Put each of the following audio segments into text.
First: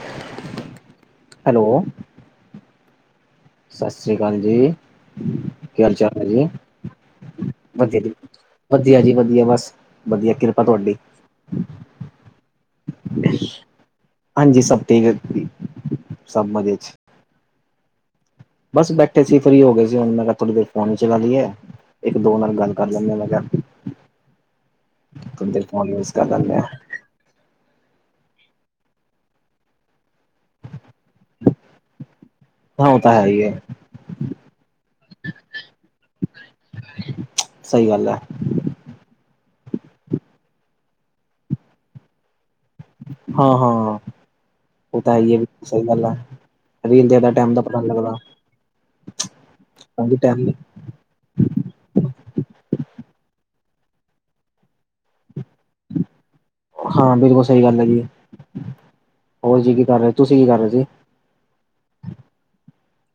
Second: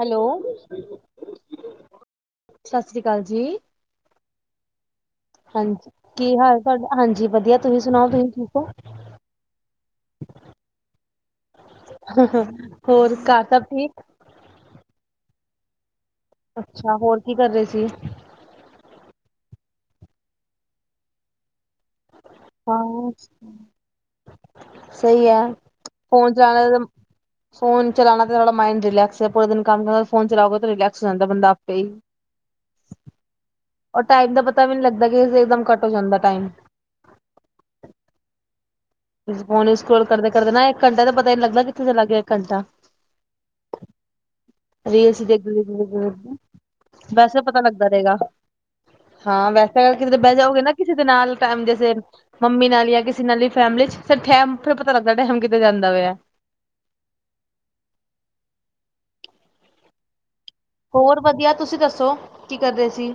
Hello? Hello, ਸਤਿ ਸ਼੍ਰੀ ਅਕਾਲ ਜੀ? ਸਤਿ ਸ੍ਰੀ ਅਕਾਲ ਜੀ? ਕੀ ਹਾਂਜੀ ਹਾਲ ਚਾਲ ਹੈ ਜੀ? ਹਾਲ ਤੁਹਾਡਾ ਹਾਂਜੀ ਵਧੀਆ ਤੁਸੀਂ ਵ ਸੁਣਾਓ ਤੁਸੀਂ ਠੀਕ ਹੋ? ਵਧੀਆ ਜੀ ਵਧੀਆ ਬਸ ਵਧੀਆ ਕਿਰਪਾ ਤੁਹਾਡੀ! ਹੋਰ ਘਰ ਸਭ ਠੀਕ? ਹਾਂਜੀ, ਸਭ ਠੀਕ ਹੈ? ਅੱਛਾ, ਹੋਰ ਕੀ ਕਰ ਰਹੇ ਸੀ? ਬਸ ਬੈਠੇ ਸੀ, ਫਰੀ ਹੋ ਗਏ ਸੀ। ਹੁਣ ਮੈਂ ਕਿਹਾ ਥੋੜੀ ਦੇਰ ਫੋਨ ਹੀ ਚਲਾ ਲਈ ਏ। ਇੱਕ ਦੋ ਨਾਲ ਗੱਲ ਕਰ ਹਾਂ ਲੈਂਦੇ ਆ ਮੈਂ ਕਿਹਾ, ਸਹੀ ਹੈ ਥੋੜੀ ਦੇਰ ਫੋਨ ਯੂਜ ਕਰ ਲੈਂਦੇ ਆ। ਫੋਨ ਚਲਾਣਾ ਥੋੜਾ ਮਾਈੰਡ ਰਿਲੈਕਸ ਹੈ। ਪੂਰਾ ਦਿਨ ਕੰਮ ਕਰਨਾ ਫੋਨ ਚਲਾਓਗੇ? ਰਿਲੈਕਸ ਹੋ ਜਾਂਦਾ ਬੰਦਾ ਆਪੇ ਹੀ। ਹਾਂ ਉਹ ਤਾਂ ਹੈ ਹੀ ਹੈ, ਔਰ ਟਾਈਮ ਦਾ ਪਤਾ ਵੀ ਨਹੀਂ ਲੱਗਦਾ, ਕਿ ਇਕਦਮ ਘੱਟ ਹੋ ਜਾਂਦਾ ਟਾਈਮ। ਸਹੀ ਗੱਲ ਹੈ। ਫੋਨ ਇਸਕਰੋਲ ਕਰਦੇ ਕਰਦੇ ਨਾ, ਇੱਕ ਘੰਟਾ ਤੇ ਪਤਾ ਹੀ ਨਹੀਂ ਲੱਗਦਾ, ਕਿੱਥੇ ਚਲਾ ਗਿਆ ਇੱਕ ਘੰਟਾ। ਹਾਂ ਹਾਂ? ਉਹ ਤਾਂ ਰੀਲਸ ਹੈਈ ਹੈ। ਦੇਖਦੇ ਸਹੀ ਦੇਖਦੇ ਗੱਲ ਐ, ਦੇਖਦੇ ਰੀਲ ਦੇਖਦੇ ਟਾਇਮ ਦਾ ਪਤਾ ਨਹੀਂ ਲੱਗਦਾ। ਹਾਂ, ਵੈਸੇ ਅਗਰ ਹਾਂਜੀ ਕਿਦਰੇ ਬਹਿ ਟਾਈਮ ਜਾਓਗੇ ਨਾ, ਕਿਸੇ ਦੇ ਨਾਲ, ਜੈਸੇ ਮੰਮੀ ਨਾਲ, ਜਾਂ ਕਿਸੇ ਨਾਲ ਵੀ? ਫੈਮਲੀ ਚ- ਫਿਰ ਟਹਿਮ ਫਿਰ ਪਤਾ ਲੱਗਦਾ ਟਾਈਮ ਕਿਤੇ ਜਾਂਦਾ ਪਾਇਆ। ਹਾਂ, ਬਿਲਕੁਲ ਸਹੀ ਗੱਲ ਹੈ ਜੀ। ਹੋਰ ਜੀ ਕੀ ਕਰ ਰਹੇ, ਤੁਸੀਂ ਕੀ ਕਰ ਰਹੇ ਸੀ? ਹੋਰ ਵਧੀਆ, ਤੁਸੀਂ ਦੱਸੋ ਕੀ ਕਰਦੇ ਸੀ?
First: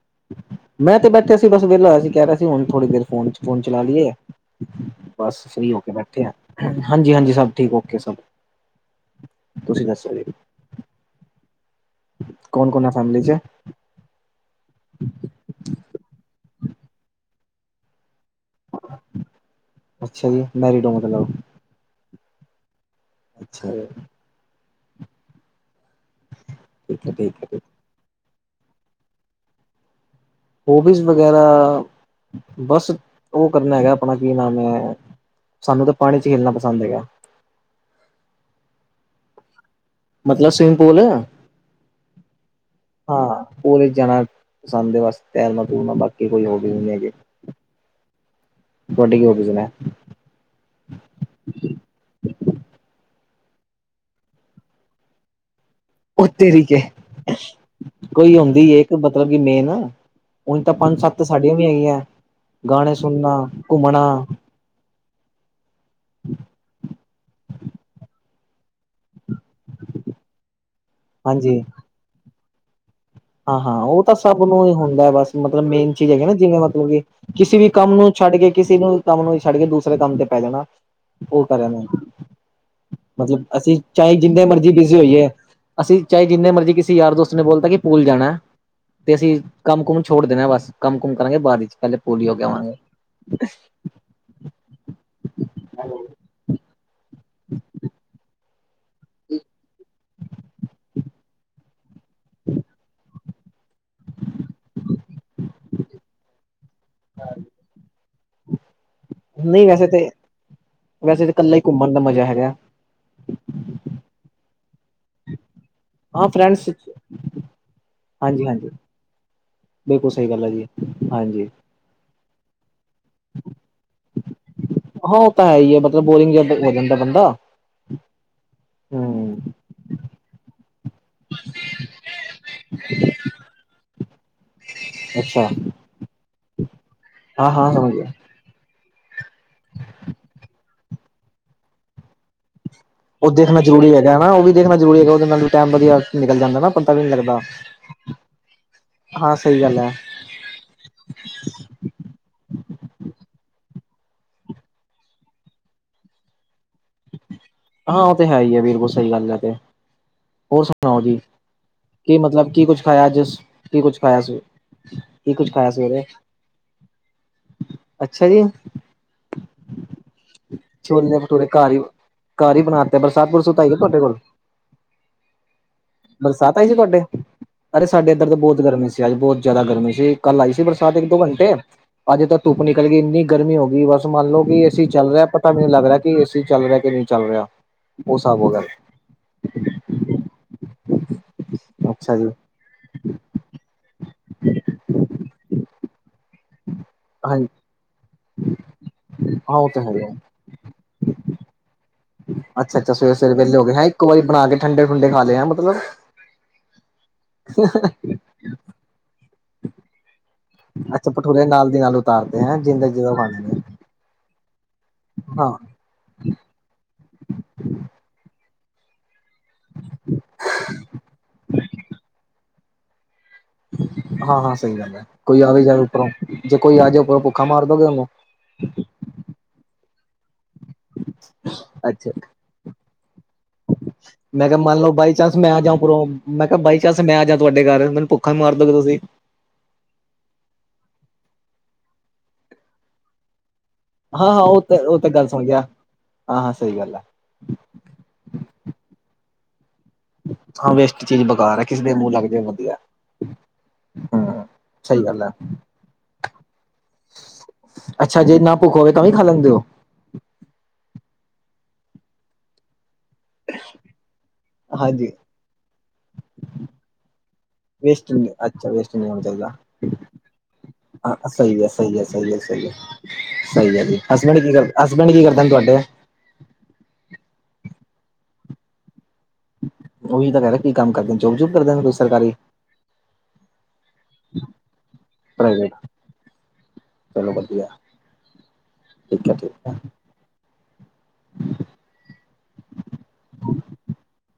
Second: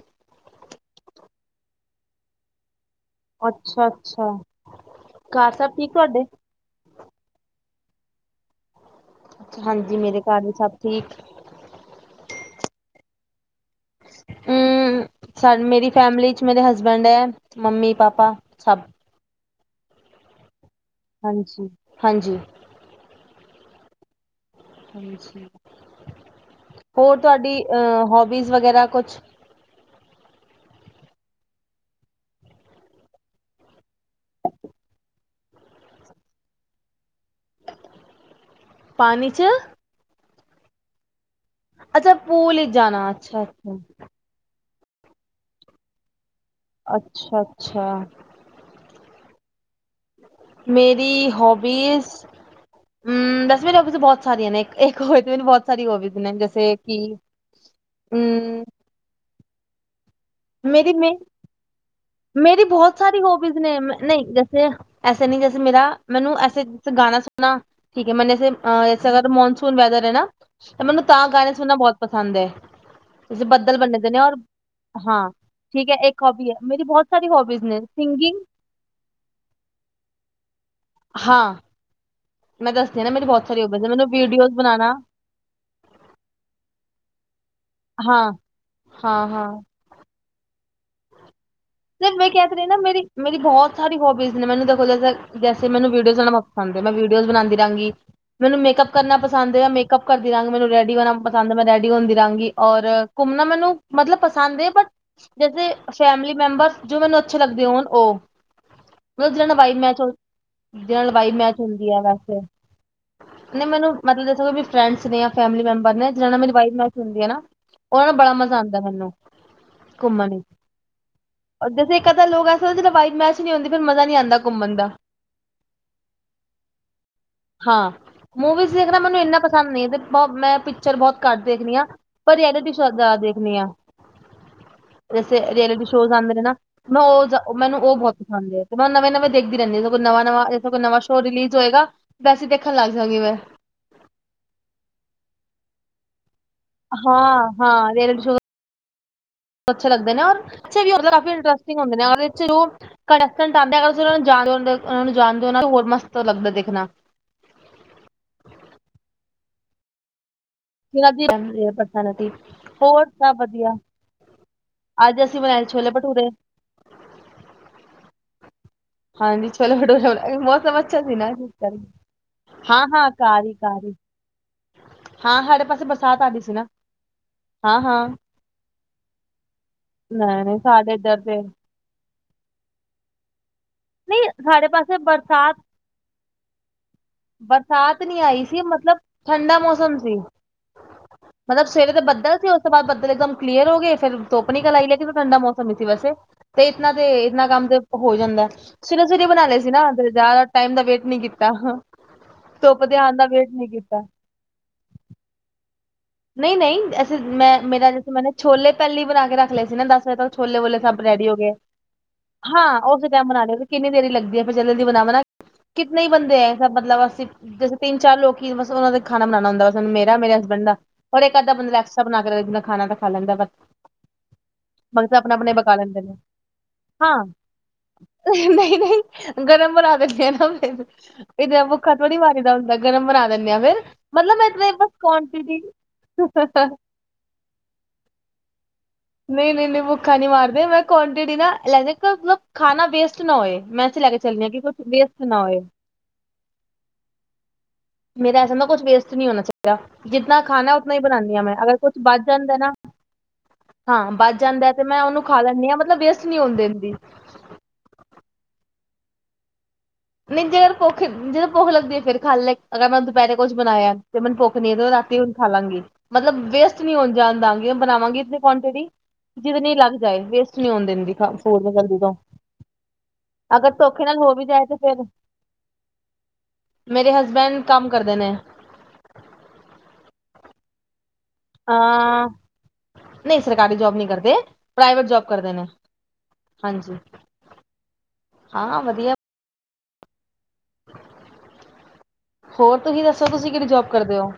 ਮੈਂ ਤੇ ਬੈਠਿਆ ਸੀ, ਬਸ ਵੇਲਾ ਹੋਇਆ ਸੀ। ਕਹਿ ਰਿਹਾ ਸੀ ਹੁਣ ਥੋੜ੍ਹੀ ਦੇਰ? ਫੋਨ ਚ ਫੋਨ ਚਲਾ ਅੱਛਾ ਲਈਏ! ਅੱਛਾ। ਬਸ ਘਰ ਫਰੀ ਸਭ ਹੋ ਕੇ ਠੀਕ ਬੈਠੇ ਤੁਹਾਡੇ? ਹਾਂ। ਹਾਂਜੀ ਹਾਂਜੀ, ਸਭ ਠੀਕ ਓਕੇ ਸਭ। ਤੁਸੀਂ ਹਾਂਜੀ, ਦੱਸੋ ਮੇਰੇ ਘਰ ਵੀ ਸਭ ਠੀਕ। ਕੋਣ ਕੋਣ ਹੈ ਫੈਮਲੀ ਚ? ਹੂੰ, ਸਾਰੀ ਮੇਰੀ ਫੈਮਲੀ ਚ ਮੇਰੇ ਹਸਬੈਂਡ ਹੈ ਮੰਮੀ ਪਾਪਾ ਸਭ। ਅੱਛਾ ਜੀ, ਮੈਰੀਡ ਹੋ ਮਤਲਬ? ਹਾਂਜੀ। ਅੱਛਾ ਹੈ। ਠੀਕ ਐ ਹੋਰ ਠੀਕ ਤੁਹਾਡੀ ਐ ਅਆ ਹੋਬੀਜ਼ ਵਗੈਰਾ ਕੁਛ? ਹੋਬੀਜ਼ ਵਗੈਰਾ! ਬਸ ਉਹ ਕਰਨਾ ਹੈਗਾ। ਆਪਣਾ ਕੀ ਨਾਮ ਹੈ, ਸਾਨੂੰ ਤਾਂ ਪਾਣੀ ਚ ਖੇਲਣਾ ਪਸੰਦ ਹੈਗਾ। ਪਾਣੀ ਚ? ਮਤਲਬ ਸਵਿਮਿੰਗ ਪੂਲ, ਅੱਛਾ ਪੂਲ ਵਿੱਚ ਜਾਣਾ ਅੱਛਾ ਹਾਂ। ਅੱਛਾ। ਪੂਲ ਵਿੱਚ ਜਾਣਾ ਪਸੰਦ ਦੇ ਵਾਸਤੇ ਤੈਰਨਾ ਤੁਰਨਾ ਬਾਕੀ ਕੋਈ ਹੋਬੀ ਵੀ ਨੀਂ ਹੈਗੀ। ਅੱਛਾ ਅੱਛਾ ਤੁਹਾਡੀ ਕੀ ਹੋਬੀਜ਼ ਨੇਂ। ਮੇਰੀ ਹੋਬੀਜ਼ ਹਮ, ਬਸ ਮੇਰੇ ਅੱਗ ਚ ਬਹੁਤ ਸਾਰੀਆਂ ਨੇ ਇੱਕ ਹੋਏ ਤੇ ਮੈਨੂੰ ਬਹੁਤ [unintelligible] ਸਾਰੀ ਹੋਬਿਜ ਓ ਨੇ ਤੇਰੀ ਜੈਸੇ ਕੇ ਕਿ, ਕੋਈ ਹੂੰ। ਮਤਲਬ ਕਿ ਮੇਨ? ਉਣ ਤਾਂ ਪੰਜ ਸੱਤ ਸਾਡੀਆਂ ਵੀ ਹੈਗੀਆਂ, ਗਾਣੇ ਸੁਣਨਾ, ਘੁੰਮਣਾ,? ਐਸੇ ਨਹੀਂ ਜੈਸੇ ਮੇਰਾ ਮੈਨੂੰ ਐਸੇ ਗਾਣਾ ਸੁਣਣਾ ਠੀਕ ਹੈ ਮੈਨੂੰ ਜੈਸੇ? ਐਸੇ ਅਗਰ ਮੋਨਸੂਨ ਵੈਦਰ ਹੈ ਨਾ, ਤੇ ਮੈਨੂੰ ਤਾਂ ਗਾਣੇ ਸੁਣਨਾ ਬਹੁਤ ਪਸੰਦ ਹੈ। ਹਾਂ ਹਾਂ, ਉਹ ਤਾਂ ਸਭ ਨੂੰ ਹੀ ਹੁੰਦਾ ਬਸ, ਮਤਲਬ ਮੇਨ ਚੀਜ਼ ਹੈਗਾ ਨਾ! ਜਿਵੇਂ ਮਤਲਬ ਕਿ। ਕਿਸੇ ਵੀ ਕੰਮ ਨੂੰ ਛੱਡ ਕੇ, ਕਿਸੇ ਨੂੰ ਕੰਮ ਨੂੰ ਛੱਡ ਕੇ, ਦੂਸਰੇ ਕੰਮ ਤੇ ਪੈ ਜਾਣਾ। ਉਹ ਕਰ ਆਂਦੇ ਹਾ। ਮਤਲਬ ਅਸੀਂ ਚਾਹੇ ਜਿੰਨੇ ਮਰਜ਼ੀ ਬਿਜ਼ੀ ਹੋਈਏ? ਅਸੀਂ ਚਾਹੇ ਜਿੰਨੇ ਮਰਜ਼ੀ, ਕਿਸੇ ਯਾਰ ਦੋਸਤ ਨੇ ਬੋਲਤਾ ਕਿ ਪੂਲ ਜਾਣਾ, ਤੇ ਅਸੀਂ ਕੰਮ ਕੁਮ? ਛੋੜ ਦੇਣਾ ਏ ਬਸ, ਕੰਮ ਕੁਮ ਕਰਾਂਗੇ ਬਾਅਦ ਇੱਚ ਸਰ ਮੈਂ ਕਹਿ ਤੇ ਰਹੀ ਨਾਂ, ਮੇਰੀ ਮੇਰੀ ਬਹੁਤ ਸਾਰੀ ਹੋਬੀਜ਼ ਮੈਨੂੰ ਦੇਖੋ, ਜੇ ਜੈਸੇ ਮੈਨੂੰ ਵੀਡੀਓਜ਼ ਬਣਾਣਾ ਪਸੰਦ ਐ, ਮੈਂ ਵੀਡੀਓਜ਼ ਬਣਾਉਦੀ ਰਹਾਂਗੀ। ਮੈਨੂੰ ਮੇਕਅਪ ਕਰਨਾ ਪਸੰਦ ਐ, ਮੇਕਅਪ ਕਰਦੀ ਰਹਾਂਗੀ, ਮੈਨੂੰ ਰੈਡੀ ਹੋਣਾ ਪਸੰਦ ਐ, ਮੈਂ ਰੈਡੀ ਹੁੰਦੀ ਰਹਾਂਗੀ ਔਰ ਘੁੰਮਣਾ ਮੈਨੂੰ ਮਤਲਬ ਪਸੰਦ ਏ, ਬਟ ਜੈਸੇ ਫੈਮਲੀ ਮੈਂਬਰਸ ਜੋ ਮੈਨੂੰ ਅੱਛੇ ਲੱਗਦੇ ਹੋਣ ਉਹ ਮਤਲਬ ਜਿਨ੍ਹਾਂ ਨਾਲ ਨਹੀਂ ਵਾਈਬ ਵੈਸੇ ਮੈਚ, ਤੇ ਜਿਨ੍ਹਾਂ ਨਾਲ ਵੈਸੇ ਤਾਂ ਵਾਈਬ ਇਕੱਲਾ ਮੈਚ ਹੀ ਹੁੰਦੀ ਘੁੰਮਣ ਦਾ ਐ ਮਜ਼ਾ ਵੈਸੇ ਹੈਗਾ ਨ੍ਹੀਂ ਮੈਨੂੰ ਮਤਲਬ ਦੱਸੋਗੇ ਵੀ ਫਰੈਂਡਸ ਨੇਂ ਜਾਂ ਫੈਮਲੀ ਮੈਂਬਰ ਨੇਂ, ਹਾਂ ਜਿਨ੍ਹਾਂ ਨਾਲ ਮੇਰੀ ਫਰੈਂਡਸ ਵਾਈਬ ਮੈਚ ਹੁੰਦੀ ਏਨਾਂ, ਉਹਨਾਂ ਨਾਂ ਬੜਾ ਮਜ਼ਾ ਹਾਂਜੀ-ਹਾਂਜੀ ਆਂਦਾ ਮੈਨੂੰ। ਬਿਲਕੁਲ ਸਹੀ ਘੁੰਮਣ ਗੱਲ ਵਿੱਚ ਐ ਜੀ, ਹਾਂਜੀ। ਜੈਸੇ ਇੱਕ ਅੱਧਾ ਲੋਕ ਅਸਲ ਜਦ ਵਾਈਬ ਮੈਚ ਨੀਂ ਹੁੰਦੀ ਫਿਰ ਮਜ਼ਾ ਨੀਂ ਆਂਦਾ ਘੁੰਮਣ ਦਾ। ਹਾਂ ਉਹ ਤਾਂ ਹੈ ਈ ਐ, ਮਤਲਬ ਬੋਰਿੰਗ ਜਿਆ ਹੋ ਜਾਂਦਾ ਬੰਦਾ। ਹਾਂ ਮੂਵੀਜ਼ ਦੇਖਣਾ ਮੈਨੂੰ ਹੂੰ ਇਨਾ ਪਸੰਦ ਨ੍ਹੀਂ ਤੇ ਮੈਂ ਪਿਕਚਰ ਬਹੁਤ ਘੱਟ ਦੇਖਦੀ ਆਂ, ਪਰ ਰਿਐਲਿਟੀ ਸ਼ੋ ਜ਼ਿਆਦਾ ਦੇਖ ਣੀ ਆਂ। ਜੈਸੇ ਅੱਛਾ ਰਐਲਿਟੀ ਸ਼ੋਜ਼ ਆਂਦੇ ਨੇ ਨਾਂ, ਮੈਂ ਉਹ ਹਾਂ-ਹਾਂ ਮੈਨੂੰ ਸਮਝ ਉਹ ਗਿਆ ਬਹੁਤ ਹਾਂਜੀ, ਤੇ ਮੈਂ ਨਵੇਂ-ਨਵੇਂ ਦੇਖਦੀ ਰਹਿੰਦੀ, ਜਿਵੇਂ ਕੋਈ ਨਵਾਂ-ਨਵਾਂ ਜੇਸੈ ਕੋਈ ਨਵਾਂ ਸ਼ੋ ਰਿਲੀਜ਼ ਹੋਏਗਾ ਵੈਸੀ ਦੇ ਖਣ ਲੱਗ ਜਾਂਗੀ ਉਹ ਮੈਂ ਦੇਖਣਾ ਜ਼ਰੂਰੀ ਹੈਗਾ ਨਾਂ, ਉਹ ਵੀ ਦੇਖਣਾ ਜ਼ਰੂਰੀ ਹੈਗਾ, ਉਹਦੇ ਨਾਲ ਵੀ ਟਾਈਮ ਵਧੀਆ ਨਿਕਲ ਜਾਂਦਾ ਨਾਂ। ਹਾਂ ਹਾਂ, ਰਿਏਲਟੀ ਸੋ਼ਅ ਹਾਂ ਸਹੀ [inaudible] ਗੱਲ ਅੱਛੇ ਹੈ ਲੱਗਦੇ ਨੇਂ ਔਰ ਵੀ ਉਹਦੇ ਕਾਫੀ ਇੰਟਰਸਟਿੰਗ ਹੁੰਦੇ ਨੇਂ [unintelligible] ਘੜਣਟ ਆਉਂ ਅਰ ਤੁਸੀਂ ਉਹ ਨੂੰ ਜਾਣਦੇ ਉਹ ਨੂੰ ਜਾਣਦੇ ਹੋ, ਉਹਨਾਂ ਨੂੰ ਹੋਰ ਮਸਤ ਲੱਗਦਾ ਦੇਖਣਾ। ਹਾਂ ਉਹ ਤੇ ਹੈ ਈ ਐ, ਬਿਲਕੁਲ ਸਹੀ ਗੱਲ ਐ ਤੇ, ਹੋਰ ਸੁ ਣਾਓ ਜਿਹਨਾਂ ਜੀ ਦੀ ਕੀ ਪਰਸਨੈਲਿਟੀ ਮਤਲਬ ਕੀ ਕੁੱਝ ਖਾਇਆ ਹੋਰ ਅੱਜ ਸਭ ਵਧੀਆ ਕੀ ਕੁੱਛ ਖਾਇਆ ਸੀ। ਅੱਜ ਕੀ ਅਸੀਂ ਕੁਛ ਬਣਾਏ ਖਾਇਆ ਛੋਲੇ ਸਵੇਰੇ? ਭਟੂਰੇ। ਅੱਛਾ ਜੀ। ਹਾਂਜੀ ਸ਼ੋਲੇ ਭਠੁਰੇ ਮੌਸਮ ਅੱਛਾ ਸੀ ਛੋਲੇ ਨਾਂ, ਭਟੂਰੇ ਇਸ ਘਰ ਹੀ ਕਰਕੇ। ਘਰ ਹੀ ਹਾਂ ਬਣਾ ਤੇ ਹਾਂ ਬਰਸਾਤ ਕਾਰ ਹੀ ਬਰਸੂਤ ਆਈ ਕਿ ਕਾਰ ਹੀ ਤੁਹਾਡੇ ਕੋਲ। ਹਾਂ ਸਾਡੇ ਪਾਸੇ ਆ ਗਈ ਬਰਸਾਤ ਨਾ ਆਈ ਸੀ ਤੁਹਾਡੇ? ਹਾਂ ਅਰੇ ਹਾਂ ਸਾਡੇ ਇੱਧਰ ਤਾਂ ਬਹੁਤ ਗਰਮੀ ਸੀ। ਅੱਜ ਬਹੁਤ ਜ਼ਿਆਦਾ ਗਰਮੀ ਸੀ, ਕੱਲ ਨਹੀਂ ਆਈ ਨਹੀਂ ਸੀ ਸਾਡੇ ਬਰਸਾਤ ਇੱਧਰ ਇੱਕੋ ਤੇ ਘੰਟੇ ਅੱਜ ਤਾਂ ਧੁੱਪ ਨਿਕਲ ਗਈ ਇੰਨੀ ਗਰਮੀ ਹੋ ਗਈ ਬਸ ਨਹੀਂ ਮੰਨ ਲਓ ਸਾਡੇ ਕਿ ਅਸੀਂ ਪਾਸੇ ਚੱਲ ਰਿਹਾ ਪਤਾ ਬਰਸਾਤ ਮੈਨੂੰ ਲੱਗ ਰਿਆ ਤੇ ਏ ਸੀ ਚੱਲ ਰਿਹਾ ਕਿ ਨਈਂ। ਬਰਸਾਤ ਨੀਂ ਆਈ ਸੀ ਮਤਲਬ ਠੰਡਾ ਮੌਸਮ ਸੀ। ਮਤਲਬ ਸਵੇਰੇ ਤੇ ਅੱਛਾ ਜੀ ਬੱਦਲ ਸੀ ਉਸ ਤੋਂ ਬਾਅਦ ਬਦਲ ਇਕ ਦਮ ਕਲੀਅਰ ਹੋ ਗਏ ਫਿਰ ਧੁੱਪ ਨਿਕਲ ਆਈ ਲੇਕਿਨ ਠੰਡਾ ਮੌਸਮ ਹੀ ਸੀ ਵੈਸੇ ਤੇ ਇਤਨਾਂ ਦੇ ਇਨਾਂ ਹਾਂਜੀ ਕੰਮ ਤੇ ਹੋ ਜਾਂਦਾ ਸਵੇਰੇ-ਸਵੇਰੇ ਬਣਾ ਹਾਂ ਲਏ ਉਹ ਸੀ ਤਾਂ ਹੈ ਨਾਂ ਹੀ ਹੈ। ਜ਼ਿਆਦਾ ਟਾਈਮ ਦਾ ਵੇਟ ਨਹੀਂ ਕੀਤਾ। ਅੱਛਾ ਧੁੱਪ ਅੱਛਾ, ਦੇ ਆਣ ਦਾ ਸਵੇਰੇ-ਸਵੇਰੇ ਵੇਟ ਵੇਲੇ ਹੋ ਨਹੀਂ ਗਏ ਹੈਂ, ਕੀਤਾ ਇੱਕ ਵਾਰੀ ਬਣਾ ਕੇ ਠੰਡੇ ਠੁੰਡੇ ਖਾ ਲਏ ਮਤਲਬ ਨਈਂ, ਨਈਂ ਐਸੇ ਮੈਂ ਮੇਰਾ ਜੈਸੇ ਮੈਂਨੇ ਛੋਲੇ ਪਹਿਲੀ ਬਣਾ ਕੇ ਰੱਖ ਲਏ ਸੀ ਨਾ ਦਸ ਵਜੇ ਤੱਕ ਛੋਲੇ ਵੋਲੇ ਸਭ ਅੱਛਾ ਰੈਡੀ ਹੋ ਭਠੂਰੇ ਗਏ ਨਾਲ ਦੀ ਨਾਲ ਉਤਾਰਦੇ ਹੈ ਹਾਂ, ਜਿੰਦਾ ਉਸੇ ਜਿੰਦਾ ਟਾਈਮ ਖਾਣੇ ਨੇ ਮਨਾਉਲ ਕਿੰਨੀ ਦੇਰੀ ਲੱਗਦੀ ਐ ਫਿਰ ਜਦੀ ਬਨਾਵ ਨਾ ਹਾਂ ਕਿਤਨੇਂਈਂ ਬੰਦੇ ਏਂ, ਮਤਲਬ ਅਸੀਂ ਜੈਸੇ ਤਿੰਨ ਚਾਰ ਲੋਕੀ ਬਸ ਉਹਨਾਂ ਦਾ ਖਾਣਾ ਬਣਾਣਾ ਹੁੰਦਾ ਵਾ, ਮੇਰਾ, ਮੇਰੇ ਹਸਬੈਂਡ ਦਾ। ਔਰ ਇੱਕ ਅੱਧਾ ਬੰਦੈ ਐਕਸਟਰਾ ਬਨਾ ਕੇ ਰੱਖ ਦਿੰਦਾ ਖਾਨਾ ਤਾਂ। ਖਾਲਦਾ ਬ [inaudible] ਹਾਂ ਹਾਂ ਸਹੀ ਗੱਲ ਐ। ਕੋਈ ਆਵੇ ਪਕਾ ਜਾਵੇ ਲੈਂਦੇ ਉੱਪਰੋਂ ਨੇ ਜੇ ਕੋਈ ਆ ਜਾਵੇ ਉੱਪਰੋਂ, ਭੁੱਖਾ ਮਾਰਦੋਗੇ ਉਹਨੂੰ [unintelligible] ਨਈ, ਨਈ, ਗਰਮ ਬਣਾ ਦਿਣੇ ਆਂ ਫਿਰ ਇਹਦੇ ਭੁੱਖਾ ਅੱਛਾ ਥੋੜ੍ਹੀ ਮਾਰੀ ਦਾ ਹੁੰਦਾ ਗਰਮ ਬਣਾ ਦਿੰਣੇ ਆਂ ਫੇਰ ਮਤਲਬ ਮੈਂ ਕਿਹਾ ਇੰਤਨੇਂ ਮੰਨ ਲਓ ਬਾਈ ਕਵਾ ਚਾਂਸ ਮੈਂ ਆ ਜਾ [unintelligible] ਉਪਰੋਂ ਮੈਂ ਕਿਹਾ ਬਾਈ ਚਾਂਸ ਮੈਂ ਆ ਜਾ ਤੁਹਾਡੇ ਘਰ ਮੈਂਨੂੰ ਭੁੱਖਾ ਮਾਰ ਦੋਗੇ ਤੁਸੀਂ। ਨਈਂ ਨਈਂ ਨਈਂ, ਭੁੱਖਾ ਨੀਂ ਮਾਰਦੇ ਮੈਂ ਕੁਆਂਟਿਟੀ ਨਾਂ ਲੈਦੇ ਮਤਲਬ ਖਾਣਾ ਵੇਸਟ ਨਾ ਹੋਏ ਮੈਂ ਲੈ ਕੇ ਹਾਂ ਹਾਂ ਚੱਲਣੀ ਆ ਕਿ ਉਹ ਕੁਛ ਤਾਂ ਉਹ ਤਾਂ ਵੇਸਟ ਗੱਲ ਨਾ ਸਮਝ ਹੋਏ। ਗਿਆ ਹਾਂ ਹਾਂ ਸਹੀ ਗੱਲ ਹੈ ਮੇਰਾ ਐਸ ਨਾਂ ਕੁਛ ਵੇਸਟ ਨਹੀਂ ਹੋਣਾ ਚਾਹੀਦਾ ਜਿੱ ਖਾਣਾ ਹਾਂ ਉਤਨਾ ਹੀ ਵੇਸਟ ਚੀਜ਼ ਬਣਾਉਂਦੀ ਹਾਂ ਮੈਂ ਬੇਕਾਰ ਹੈ ਅਗਰ ਕਿਸੇ ਕੁਛ ਦੇ ਮੂੰਹ ਬਚ ਲੱਗ ਜਾਏ ਜਾਂਦਾ ਨਾਂ ਵਧੀਆ ਹਾਂ ਬਚ ਹੂੰ ਜਾਂਦਾ ਤੇ ਮੈਂ ਸਹੀ ਉਹਨੂੰ ਗੱਲ ਹੈ ਖਾ ਲੈਂਣੀ ਆਂ ਮਤਲਬ ਵੇਸਟ ਨਈਂ ਹੋਣ ਦਿੰਦੀ। ਅੱਛਾ ਜੇ ਨਾਂ ਭੁੱਖ ਹੋਵੇ ਤਾਂ ਵੀ ਖਾ ਲੈਂਦੇ ਔ। ਨੀ ਜੇ ਕਰ ਭੁੱਖ, ਨ ਜੇ ਭੁੱਖ ਲਗਦੀ ਫਿਰ ਖਾ ਲੈ ਕੇ [unintelligible] ਅਗਰ ਮੈਂ ਦੁਪੈਰੇ ਕੁਛ ਬਨਾਇਐ, ਤੇ ਮੈਨੂੰ ਭੁੱਖ ਨੀ ਤੇ ਹਾਂਜੀ ਰਾਤੀ ਖਾਲਾਂਗੀ ਮਤਲਬ ਵੇਸਟ ਨਹੀਂ ਹੋਨ ਜਾਨ ਦਾਂਗੀ, ਵੇਸਟ ਬਨਾਵਾਂਗੀ ਉਤਨੀ ਅੱਛਾ ਕੁਆਂਟਿਟੀ, ਵੇਸਟ ਨਹੀਂ ਹੋਣਾ ਚਾਹੀਦਾ ਜਿਤਨੀ ਲੱਗ ਜਾਏ, ਵੇਸਟ ਨੀ ਹੋਨ ਦਿੰਦੀ। ਹਾਂ ਸਹੀ ਫੂਡ ਹੈ ਮੈਂ ਸਹੀ ਜਲਦੀ ਹੈ ਤੋਂ ਸਹੀ ਸਹੀ ਸਹੀ ਅਗਰ ਜੀ ਧੋਖੇ ਨਾਲ ਹੋ ਹਸਬੈਂਡ ਵੀ ਕੀ ਜਾਏ ਕਰ ਤੇ ਫਿਰ ਹਸਬੈਂਡ ਕੀ ਕਰਦਾ ਤੁਹਾਡੇ? [unintelligible] ਮੇਰੇ ਹਸਬੈਂਦ ਕੰਮ ਕਰਦੇ ਨੇ। ਉਹੀ ਤਾਂ ਕਹਿ ਰੇਆਂ ਕੀ ਕੰਮ ਕਰਦੇਨ, ਜੋਬ ਜੂਬ ਕਰਦੇਨ ਕੋਈ ਸਰਕਾਰੀ? ਨਈਂ ਸਰਕਾਰੀ ਜੋਬ ਨਈਂ ਕਰਦੇ, ਪ੍ਰਾਈਵੇਟ ਜੋਬ ਕਰਦੇ ਨੇ, ਪ੍ਰਾਈਵੇਟ ਹਾਂਜੀ। ਚਲੋ ਵਧੀਆ। ਹਾਂ ਵਧੀਆ। ਮੈਂ ਕਿਆ ਠੀਕ ਐ। ਹੋਰ ਤੁਸੀ ਦੱਸੋ ਤੁਸੀ ਕਿਹੜੀ ਜੌਬ ਕਰਦੇ ਓ?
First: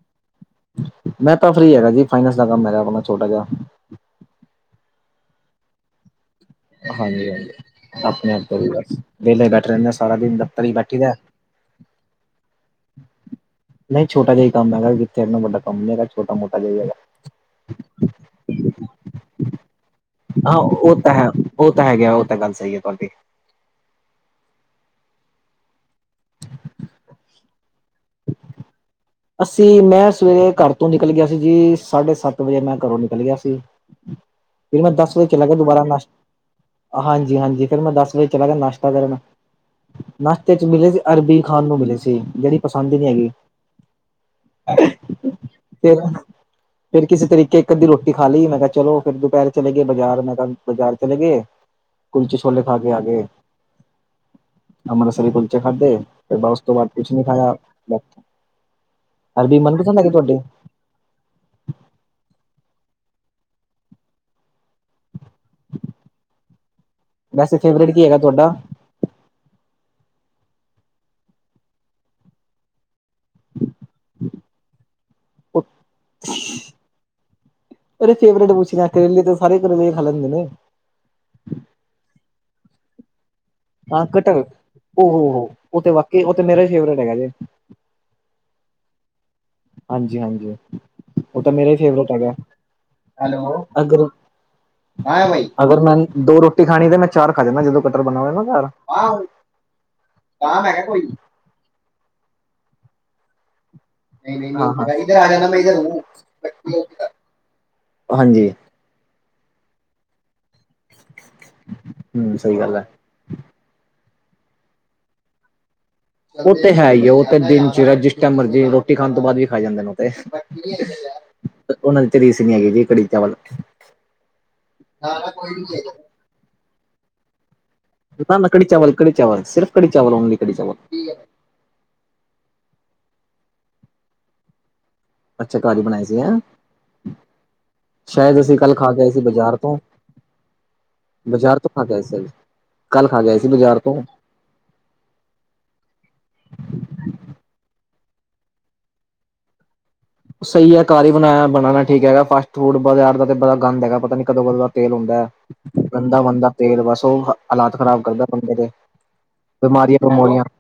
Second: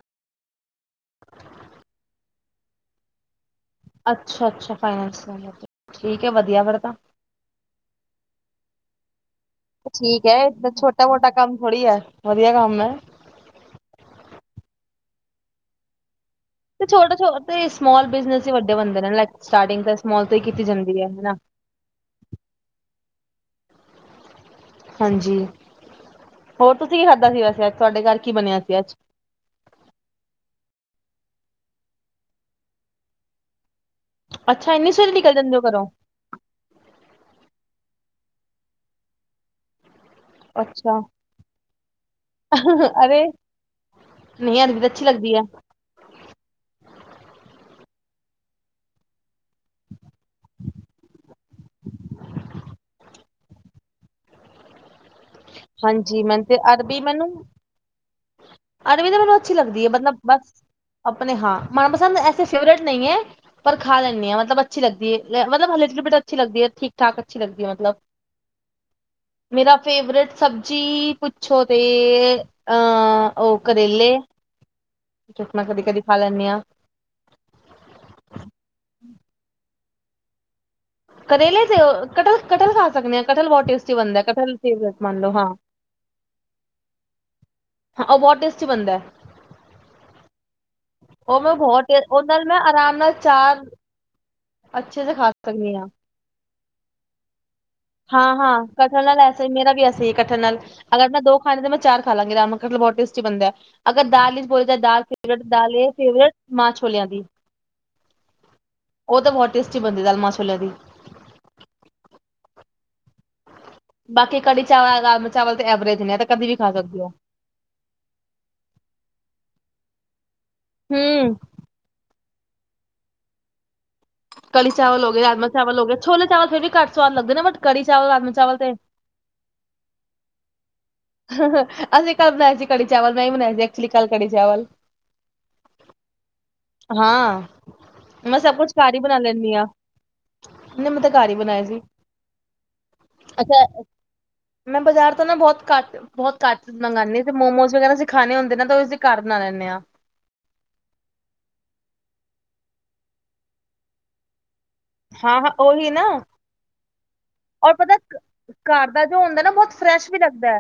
ਮੈਂ ਤਾਂ ਫਰੀ ਹੈਗਾ ਜੀ, ਫਾਈਨੈਂਸ ਦਾ ਕੰਮ ਹੈਗਾ ਆਪਣਾ ਛੋਟਾ ਜਿਹਾ। ਅੱਛਾ, ਅੱਛਾ, ਫਾਈਨਸ। ਠੀਕ ਐ ਵਧੀਆ। ਹਾਂਜੀ, ਹਾਂਜੀ ਆਪਣੇ ਆਪ ਤੋਂ ਵੀ ਬ ਵੈਹਲੇ ਬੈਠੇ [unintelligible] ਠੀਕ ਦਿਨ ਐ ਦਫ਼ਤਰ ਹੀ ਬੈਠੀ ਛੋਟਾ ਦਾ ਮੋਟਾ ਕੰਮ ਥੋੜੀ ਐ, ਵਧੀਆ ਕੰਮ ਐ। ਨਈਂ ਛੋਟਾ ਜਿਈ ਕੰਮ ਹੈਗਾ, ਕਿੱਥੇ ਇੰਨਾ ਵੱਡਾ ਕੰਮ ਨੀਂ ਹੈਗਾ। ਛੋਟਾ ਮੋਟਾ ਜਿਹਾ ਹੀ ਤੇ ਹੈਗਾ ਛੋਟਾ ਛੋਟਾ ਤੇ ਸਮੌਲ ਬਿਜਨਸ ਹੀ ਵੱਡੇ ਬੰਦੇ ਨੇ, ਲਾਈਕ ਸਟਾਰਟਿੰਗ ਤਾਂ ਸਮੌਲ ਤੋਂ ਹੀ ਹਾਂ ਕੀਤੀ ਉਹ ਜਾਂਦੀ ਹੈ, ਤਾਂ ਹਨਾ। ਉਹ ਤਾਂ ਹੈਗੇ ਆ, ਉਹ ਤਾਂ ਗੱਲ ਸਈ ਐ ਤੁਵਾਡੀ। ਹਾਂਜੀ, ਹੋਰ ਤੁਸੀਂ ਕੀ ਖਾਧਾ ਸੀ ਵੈਸੇ ਅੱਜ ਤੁਹਾਡੇ ਘਰ ਕੀ ਬਨਿਆ ਸੀ ਅੱਜ? ਅਸੀਂ, ਮੈਂ ਸਵੇਰੇ ਘਰ ਤੋਂ ਨਿਕਲ ਗਿਆ ਸੀ ਜੀ, ਸਾਢੇ ਸੱਤ ਵਜੇ ਮੈਂ ਘਰੋਂ ਨਿਕਲ ਗਿਆ ਸੀ। [unintelligible] ਫਿਰ ਮੈਂ ਸਵੇਰੇ ਦਸ ਵਜੇ ਨਿਕਲ ਚਲਾ ਗਿਆ ਜਾਂਦੇ ਹੋ ਦੁਬਾਰਾ, ਘਰੋਂ ਨਸ਼ ਹਾਂਜੀ ਹਾਂਜੀ ਫਿਰ ਮੈਂ ਦਸ ਵਜੇ ਚਲਾ ਗਿਆ ਨਾਸ਼ਤਾ ਲੈਣ। ਨਾਸ਼ਤੇ ਚ ਮਿਲੇ ਸੀ, ਅੱਛਾ ਅਰਬੀ ਖਾਨ ਨੂੰ ਮਿਲੇ ਸੀ, ਜਿਹੜੀ ਪਸੰਦ ਹੀ ਨੀਂ ਹੈਗੀ। ਨਈਂ ਅਰਬੀ ਤਾਂ ਅੱਛੀ ਲੱਗਦੀ ਐ। ਫਿਰ, ਫੇਰ ਕਿਸੇ ਤਰੀਕੇ ਇੱਕ ਅੱਧੀ ਰੋਟੀ ਖਾ ਲਈ, ਮੈਂ ਕਿਹਾ ਚਲੋ ਫੇਰ ਦੁਪਹਿਰ ਚਲੇ ਗਏ ਬਜਾਰ ਮੈਂ ਕ ਬਜਾਰ ਚਲੇ ਗਏ, ਕੁਲਚੇ ਛੋਲੇ ਖਾ ਕੇ ਆਗੇ। ਅੰਮ੍ਰਿਤਸਰੀ ਕੁਲਚੇ ਖਾੱਦੇ, ਹਾਂਜੀ ਫਿਰ ਮੈਨੂੰ ਮੈਂ ਤੇ ਉਸ ਤੋਂ ਬਾਅਦ ਅਰਬੀ ਕੁਛ ਨੀਂ ਮੈਨੂੰ ਖਾਇਆ। ਅਰਬੀ ਤੇ ਮੈਨੂੰ ਅੱਛੀ ਲੱਗਦੀ ਏ ਮਨਪਸੰਦ ਹੈਗੀ ਮਤਲਬ, ਤੁਹਾਡੇ ਬਸ, ਆਪਨੇ ਹਾਂ, ਮਨਪਸੰਦ ਐਸੇ ਫੇਵਰੇਟ ਨਈਂ ਐਂ। ਪਰ ਖਾ ਲੈਂਨੀ ਆਂ ਮਤਲਬ ਅੱਛੀ ਲਗਦੀ ਏ, ਮਤਲਬ ਲਿਟ ਪਿੱਟ ਅੱਛੀ ਲਗਦੀ ਏ, ਠੀਕ ਠਾਕ ਅੱਛੀ ਵੈਸੇ ਲੱਗਦੀ ਹੈ ਫੇਵਰੇਟ ਮਤਲਬ ਕੀ ਹੈਗਾ ਤੁਵਾਡਾ? ਮੇਰਾ ਫੇਵਰੇਟ ਸਬਜੀ, ਪੁੱਛੋ ਤੇ, ਅੰ, ਉਹ ਕਰੇਲੇ। ਜੋ ਮੈਂ ਕਦੀ ਕਦੀ ਖਾ ਲੈਂਨੀ ਆਂ। ਤੁਹਾਡੇ ਫੇਵਰੇਟ ਪੁੱਛ ਰਿਹਾ, ਕਰੇਲੇ ਤੇ ਸਾਰੇ ਕਰੇਲੇ ਖਾ ਲੈਂਦੇ ਨੇ। ਕਰੇਲੇ ਤੇ ਕਟਹਲ ਕਟਹਲ ਖਾ ਸਕਦੇ ਆ, ਕਟਹਲ ਬਹੁਤ ਟੇਸਟੀ ਬਣਦਾ, ਕਟਹਲ ਤੇ ਓ ਮੰਨ ਹੋ ਲਉ ਹੋ। ਹਾਂ। ਉਹ ਤੇ ਵਾਕਿਆ, ਉਹ ਤੇ ਮੇਰਾ ਵੀ ਫੇਵਰੇਟ ਹੈਗਾ ਜੇ। ਹਾਂ ਉਹ ਬਹੁਤ ਟੇਸਟੀ ਬਣਦਾ ਏ। ਹਾਂਜੀ ਹਾਂਜੀ ਉਹ ਤਾਂ ਮੇਰਾ ਬਹੁਤ ਫੇਟ ਉਹ ਹੈਗਾ। ਨਾਲ ਮੈਂ ਆਰਾਮ ਨਾਲ ਚਾਰ ਅੱਛੇ ਸੇ ਖਾ ਸਕਦੀ ਅਗਰ ਹਾਂ ਮੈਂ ਦੋ ਰੋਟੀ ਖਾਣੀ ਤੇ, ਮੈਂ ਚਾਰ ਖਾ ਜਾਂਨਾਂ ਜਦੋਂ ਕਟਰ ਬਣਾ ਹੋਇਆ ਹਾਂ ਨਾ ਘਰ ਹਾਂ, ਕਠਹਲ ਐਸ ਮੇਰਾ ਵੀ ਐਸੇ ਈ ਕਠਹਲ ਨਾਲ, ਅਗਰ ਮੈਂ ਦੋ ਖਾਨੇ ਤਾਂ ਮੈਂ ਚਾਰ ਖਾ ਲਾਂਗੀ ਅਰਾਮ ਨਾਲ ਕਟਹਲ ਬਹੁਤ ਟੇਸਟੀ ਬਨਦੈ। ਅਗਰ ਦਾਲ 'ਚ' ਬੋਲਾ ਤਾਂ ਦਾਲ 'ਚ' ਫੇਵਰਟ ਦਾਲ ਏ ਫੇਵਰੇਟ, ਮਾਂਹ ਛੋਲਿਆਂ ਦੀ। ਹਾਂਜੀ। ਉਹ ਤਾਂ ਬਹੁਤ ਟੇਸਟੀ ਬਨਦੀ ਦਾਲ ਮਾਂਹ ਛੋਲਿਆਂ ਦੀ। ਹੂੰ, ਸਹੀ ਗੱਲ ਐ। ਬਾਕੀ ਕੜੀ ਚਾਵਲ ਰਾਜਮਾਂਹ ਚਾਵਲ ਤੇ ਐਵਰੇਜ ਨੇ, ਏ ਤੇ ਕਦੇ ਵੀ ਉਹ ਖਾ ਹੈ ਸਕਦੇ ਹੀ ਓ। ਆ ਉਹ ਦਿਨ ਚੜ੍ਹਿਆ ਜਿਸ ਟਾਈਮ ਮਰਜ਼ੀ, ਰੋਟੀ ਖਾਨ ਤੋਂ ਬਾਅਦ ਵੀ ਖਾਈ ਜਾਂਦੇ ਨੇ, ਉਹ ਤੇ। ਹੂੰ ਉਹਨਾਂ ਦੀ ਤੇ ਰੀਸ ਨੀ ਹੈਗੀ ਜੀ, ਕੜੀ ਚਾਵਲ। ਕੜੀ ਚਾਵਲ ਹੋ ਗਏ, ਰਾਜਮਾਂਹ ਚਾਵਲ ਹੋ ਗਏ, ਛੋਲੇ ਚਾਵਲ ਫਿਰ ਵੀ ਘੱਟ ਸਵਾਦ ਲੱਗਦੇ ਨੇ ਬਟ ਕੜੀ ਚਾਵਲ ਰਾਜਮਾਂ ਨਾ ਨਾ ਚਾਵਲ ਕੜੀ ਤੇ ਚਾਲ ਕੜੀ ਚਵਲ ਸਿਰਫ਼ ਕੜੀ ਚਾਵਲ ਓਨਲੀ ਕੜੀ ਚਾਵਲ ਅਸੀਂ ਕੱਲ ਬਣਾਏ ਸੀ ਕੜੀ ਚਾਵਲ ਨਹੀਂ ਬਣਾਇਏ ਸੀ ਐਕਚੁਲੀ ਕੱਲ ਕੜੀ ਚਾਵਲ ਅੱਛਾ ਕੀ ਬਣਾਈ ਸੀ ਹੈਂ ਹਾਂ ਸ਼ਾਇਦ ਮੈਂ ਸਭ ਅਸੀਂ ਕੁਛ ਕੱਲ੍ਹ ਖਾ ਘਰ ਹੀ ਕੇ ਆਏ ਬਣਾ ਸੀ ਲੈਂਦੀ ਬਾਜ਼ਾਰ ਹਾਂ ਤੋਂ ਨਹੀਂ ਮੈਂ ਤਾਂ ਘਰ ਹੀ ਬਜ਼ਾਰ ਬਣਾਏ ਤੋਂ ਖਾ ਗਿਆ ਸੀ ਅ ਕੱਲ ਖਾ ਗਿਆ ਸੀ ਅੱਛਾ ਬਾਜ਼ਾਰ ਤੋਂ ਮੈਂ ਬਜ਼ਾਰ ਤੋਂ ਨਾ ਬਹੁਤ ਘੱਟ ਬਹੁਤ ਘੱਟ ਮੰਗਉਂਦੇ ਤੇ ਮੋਮੋਸ ਵਗੈਰਾ ਅਸੀਂਖਾਣੇ ਹੁੰਦੇ ਤਾਂ ਉਹ ਉਸਦੇ ਘਰ ਬਣਾ ਲੈਂਦੇ ਹਾਂ ਸਹੀ ਹੈ ਕਾਰਰ ਹੀ ਬਣਾਇਆ ਬਣਾਣਾ ਠੀਕ ਹੈ ਫਾਸਟੂਡ ਬਾਜ਼ਾਰ ਦਾ ਤੇ ਬੜਾ ਗੰਦ ਹੈਗਾ ਪਤਾ ਨੀ ਕਦੋਂ ਕਦੋਂ ਦਾ ਤੇਲ ਹੁੰਦਾ ਹਾਂ-ਹਾਂ ਉਹੀ ਨਾ ਗੰਦਾ ਬੰਦਾ ਤੇਲ ਬਸ ਉਹ ਔਰ ਹਾਲਾਤ ਪਤਾ ਖ਼ਰਾਬ ਕਰਦਾ ਬੰਦੇ ਦੇ ਘਰ ਦਾ ਜੋ ਹੁੰਦਾ ਨਾ ਬਹੁਤ ਬਿਮਾਰੀਆਂ ਫਰੈਸ਼ ਵੀ ਬਮੂਰੀਆਂ ਲੱਗਦਾ ਹੈ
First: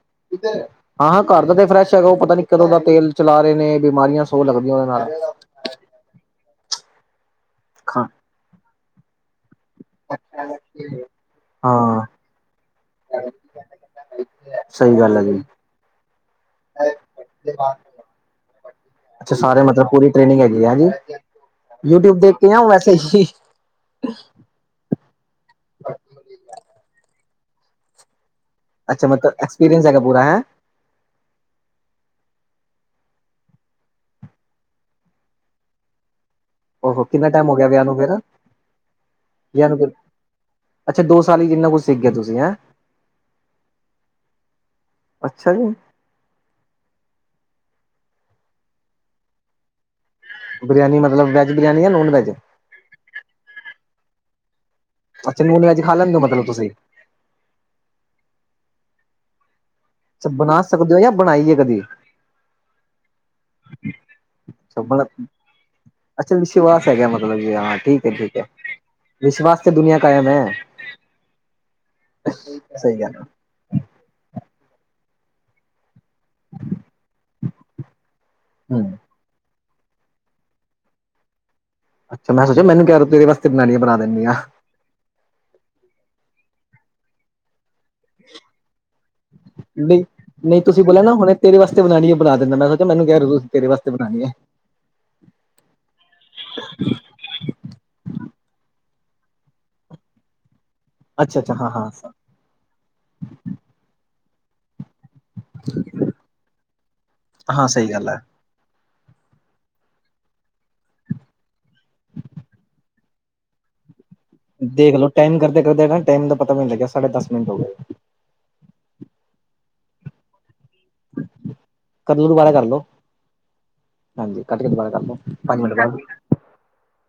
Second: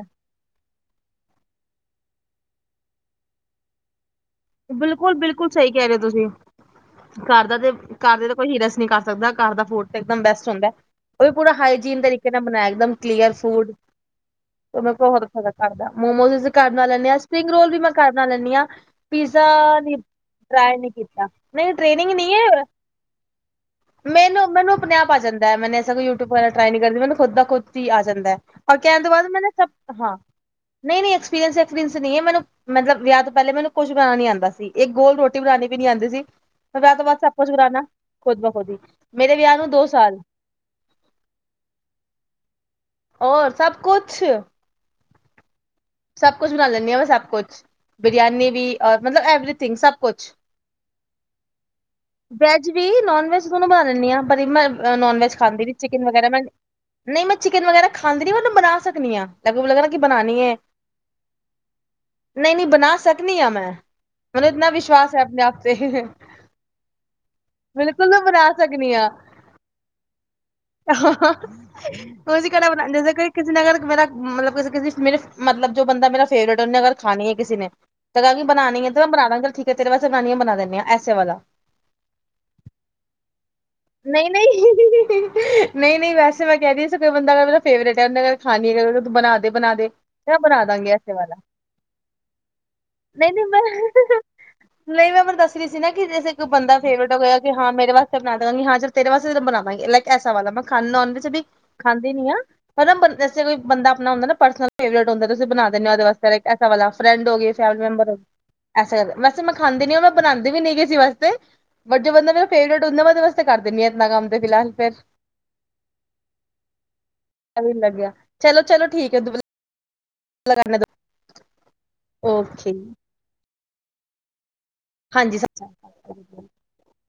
ਹਾਂ ਹਾਂ ਘਰ ਦਾ ਤੇ ਫਰੈਸ਼ ਹੈਗਾ ਉਹ ਪਤਾ ਨੀ ਕਦੋਂ ਦਾ ਤੇਲ ਚਲਾ ਰਹੇ ਨੇ ਬਿਮਾਰੀਆਂ ਸੌ ਲੱਗਦੀਆਂ ਉਹਦੇ ਬਿਲਕੁਲ ਬਿਲਕੁਲ ਸਹੀ ਨਾਲ ਕਹਿ ਰਹੇ ਹੋ ਤੁਸੀਂ ਘਰ ਦਾ ਤੇ ਖਾ ਘਰ ਦਾ ਤਾਂ ਕੋਈ ਹੀਰਾਸ ਨਹੀਂ ਕਰ ਸਕਦਾ ਘਰ ਦਾ ਫੋਰ ਤਾਂ ਇੱਕਦਮ ਬੈਸਟ ਹੁੰਦਾ ਹੈ ਉਹ ਵੀ ਪੂਰਾ ਹਾਈਜੀਨ ਹਾਂ ਤਰੀਕੇ ਨਾਲ ਬਣਾਇਆ ਇਕ ਦਮ ਕਲੀਅਰ ਫੂਡ ਮੇਰੇ ਸਹੀ ਕੋਲ ਗੱਲ ਐ ਬਹੁਤ ਜੀ। ਅੱਛਾ ਕਰਦਾ ਮੋਮੋਸ ਅਸੀਂ ਘਰ ਬਣਾ ਲੈਂਦੇ ਆ, ਸਪਰਿੰਗ ਰੋਲ ਵੀ ਮੈਂ ਘਰ ਬਣਾ ਲੈਂਦੀ ਆ। ਅੱਛਾ ਪੀਜ਼ਾ ਸਾਰੇ ਮਤਲਬ ਪੂਰੀ ਟ੍ਰੇਨਿੰਗ ਹੈਗੀ ਹੈ ਟਰਾਈ ਨੀ ਜੀ ਕੀਤਾ, ਨਹੀਂ ਟ੍ਰੇਨਿੰਗ ਯੂਟਿਊਬ ਨਹੀਂ ਦੇਖ ਕੇ ਆ ਐ। ਵੈਸੇ ਹੀ ਮੈਨੂੰ ਮੈਨੂੰ ਆਪਣੇ ਆਪ ਆ ਜਾਂਦਾ, ਮੈਂ ਐਸਾ ਕੋਈ ਯੂਟੂਬ ਟਰਾਈ ਨਹੀਂ ਕਰਦੀ, ਮੈਨੂੰ ਖੁਦ ਦਾ ਖੁਦ ਹੀ ਆ ਜਾਂਦਾ। ਬਾਕੀ ਅੱਛਾ ਐਤਵਾਰ ਮਤਲਬ ਮੈਂ ਸਭ, ਐਕਸਪੀਰੀਅੰਸ ਹੈਗਾ ਹਾਂ। ਪੂਰਾ ਹੈ ਨਹੀਂ ਐਕਪੀਰੀਅਸ ਐਕਸਪੀਰੀਅਸ ਨਹੀਂ ਹੈ ਮੈਨ ਮਲਬ ਵਿਆਹ ਪਹਿਲੇ ਮੈਨੂੰ ਕੁੱਛ ਬਣਾ ਨੀ ਆਉਂਦਾ ਸੀ ਇੱਕ ਗੋਲ ਰੋਟੀ ਬਣਾਉਣੀ ਵੀ ਨੀ ਆਉਂਦੀ ਸੀ ਫੇਰ ਵਿਆਹ ਓਹੋ ਤੋਂ ਬਾਅਦ ਕਿੰਨਾ ਸਭ ਟਾਈਮ ਕੁਝ ਹੋ ਗਿਆ ਕਰਾਉਣਾ ਵਿਆਹ ਨੂੰ ਫੇਰ ਖੁਦ ਬਖੁਦ ਹੀ ਮੇਰੇ ਵਿਆਹ ਨੂੰ ਦੋ ਸਾਲ ਅੱਛਾ ਦੋ ਸਾਲ ਜਿੰਨਾ ਕੁਛ ਸਿੱਖ ਤੁਸੀਂ ਔਰ ਸਭ ਕੁਛ ਅੱਛਾ ਜੀ ਸਭ ਕੁਛ ਬਣਾ ਲੈਂਦੀ ਹਾਂ ਮੈਂ ਸਭ ਕੁਛ ਬਰਿਆਨੀ ਵੀ ਔਰ ਮਤਲਬ ਐਵਰੀਥਿੰਗ ਸਭ ਕੁਛ ਬਰਿਆਾਨੀ ਮਤਲਬ ਵੈਜ ਬਰਿਆਨੀ ਜਾਂ ਨੋਨ ਵੈਜ ਨੋਨਵੈਜ ਦੋਨੂੰ ਬਣਾ ਲਦੀ ਆ ਪਰ ਮੈਂ ਨੋਨ ਵੈਜ ਅੱਛਾ ਖਾਂਦੀ ਖਾ ਚਿਕਨ ਲੈਂਦੇ ਹੋ ਵਗੈਰਾ ਮੈਂ ਮਤਲਬ ਤੁਸੀਂ ਨਹੀਂ ਮੈਂ ਚਿਕਨ ਵਗੈਰਾ ਖਾਂਦੀ ਰ ਮੈਨੂੰ ਬਣਾ ਸਕਦੀ ਹਾਂ ਲਗਭਰਾ ਲੱਗ ਨਾ ਕਿ ਬਣਾਉਣੀ ਹੈ ਦੇਓ ਜਾਂ ਬਣਾਈਏ ਕਦੇ ਨਹੀਂ ਨਹੀਂ ਬਣਾ ਸਕਦੀ ਆ ਮੈਂ ਮੈਨੂੰ ਇੰਨਾ ਵਿਸ਼ਵਾਸ ਹੈ ਆਪਣੇ ਆਪ ਤੇ ਅੱਛਾ ਵਿਸ਼ਵਾਸ ਹੈਗਾ ਮਤਲਬ ਜੀ ਹਾਂ ਠੀਕ ਬਿਲਕੁਲ ਹੈ ਨੂੰ ਠੀਕ ਹੈ ਬਣਾ ਸਕਣੀ ਹ ਵਿਸ਼ਵਾਸ ਤੇ ਦੁਨੀਆਂ ਕਾਇਮ ਹੈ ਆ ਉਹਸੀ ਕਲਾ ਸਹੀ ਬਣਾਉਦੇ ਗੱਲ ਕੋਈ ਕਿਸੇ ਨਾਰ ਮੇਰਾ ਮਤਲਬ ਕਿਸੇ ਕਿਸੇ ਮੇਰੇ ਮਤਲਬ ਜੋ ਬੰਦਾ ਮੇਰਾ ਫੇਵ ਅਗਰ ਖਾਨੀ ਹੈੇ ਨੇ ਤਾਂ ਕਿ ਬਾਨੀ ਹੂੰ ਹੈੈਂ ਬਣਾ ਠੀ ਤੇਰੇ ਵਸ ਸੈਨਾਨੀਆਂ ਬਣਾ ਦਿੰ ਹ ਆ ਐੇ ਵ ਵਾਲਾ ਅੱਛਾ ਮੈਂ ਸੋਚਿਆ ਮੈਨੂੰ ਕਹਿ ਰਹੇ ਹੋ ਤੇਰੇ ਵਾਸਤੇ ਬਣਾਣੀ ਆ ਬਣਾ ਦਿੰਨੀ ਆ ਨਹੀਂ-ਨਹੀਂ। ਨਹੀਂ-ਨਹੀਂ ਵੈਸੇ ਮੈਂ ਕਹਿਰੀ ਸੀ ਕੋਈ ਬੰਦਾ ਫੇਵਰੇਟ ਹੈ ਖਾਣੀੂੰ ਬਣਾਦੇ- ਬਣਾਦੇ ਨਹੀਂ ਨਹੀਂ ਤੁਸੀਂ ਬੋਲਿਆ ਨਾ ਹੁਣੇ ਤੇਰੇ ਵਾਸਤੇ ਬਣਾਉਣੀ ਬੁ ਦਿੰਦਾ ਮੈਂ ਸੋਚ ਮਨੂੰਹਿ ਰਹੇ ਨਹੀਂ ਨਹੀਂ ਤੁਸੀਂ ਮੈਂ ਤੇਰੇ ਸਤੇ ਬਣਾਉਣੀ ਹੈ ਨਹੀਂ ਮੈਂ ਮੈਨੂੰ ਦੱਸ ਰਹੀ ਸੀ ਨਾ ਕਿ ਜੇ ਕੋਈ ਬੰਦਾ ਫੇ ਹੋ ਗਿਆ ਹ ਮੇਰੇ ਵਾਸਤੇ ਬਣਾ ਦੇਵਾਂ ਹਾਂ ਜ ਤੇਰੇ ਵਾਸਤੇ ਤਾਂ ਬਵਾਂਗੇ ਲਾਈਕ ਐਸਾ ਵਾ ਮੈਂ ਖਾਂਦਾ ਉਹਦੇ ਚ ਅੱਛਾ ਵੀ ਅੱਛਾ ਹਾਂ ਹਾਂ ਖਾਂਦੇ ਨੀ ਆ ਪਰੇ ਕੋਈ ਬੰਦਾ ਆਪਣਾ ਹੁੰਦਾ ਨਾ ਪਰਸਨਲ ਫੇਵਰੇਟ ਹੁੰਦਾ ਤੁਸੀ ਬਣਾ ਦਦੇ ਹੋ ਉਹਦੇ ਵਾਸਤੇਕਸ ਵਾ ਫਰੈਂਡ ਹੋ ਗ ਹਾਂ ਫੈਮਲੀ ਸਹੀ ਮੈਂਬਰ ਗੱਲ ਹੋ ਹੈ ਐ ਕਰਦਾ ਵੈਸੇ ਮੈਂ ਖਾਂਦੀ ਨ ਮੈਂ ਬਣਾਉਂਦੀ ਵੀ ਨ ਕਿਸੇ ਵਾਸਤੇ ਬਟ ਜੋ ਬੰਦਾ ਮੇਰਾ ਫੇਵਰੇਟ ਉਹਨਾਂ ਵਾਸ ਕਰਿੰਦੀ ਆ ਇ ਆਪਨਾ ਕੰਮ ਤੇ ਫਿਲਹਾਲ ਫਿਰ ਦੇਖ ਲਓ ਟਾਈਮ ਕਰਦੇ ਕਰਦੇ ਟਾਈਮ ਦਾ ਪਤਾ ਵੀ ਨੀ ਲੱਗਿਆ ਸਾਢੇ ਦਸ ਮਿੰਟ ਹੋ ਗਏ ਲੱਗਿਆ ਚਲੋ, ਚਲੋ, ਠੀਕ ਹੈ ਦ [unintelligible] ਕਦਲੋ ਦੁਬਾਰਾ ਕਰਲੋ, ਹਾਂਜੀ ਕੱਟ ਕੇ ਦੁਬਾਰਾ ਕਰ ਲੋ ਹਾਂਜੀ ਸਾ ਪੰਜ ਮਿੰਟ ਬਾਅਦ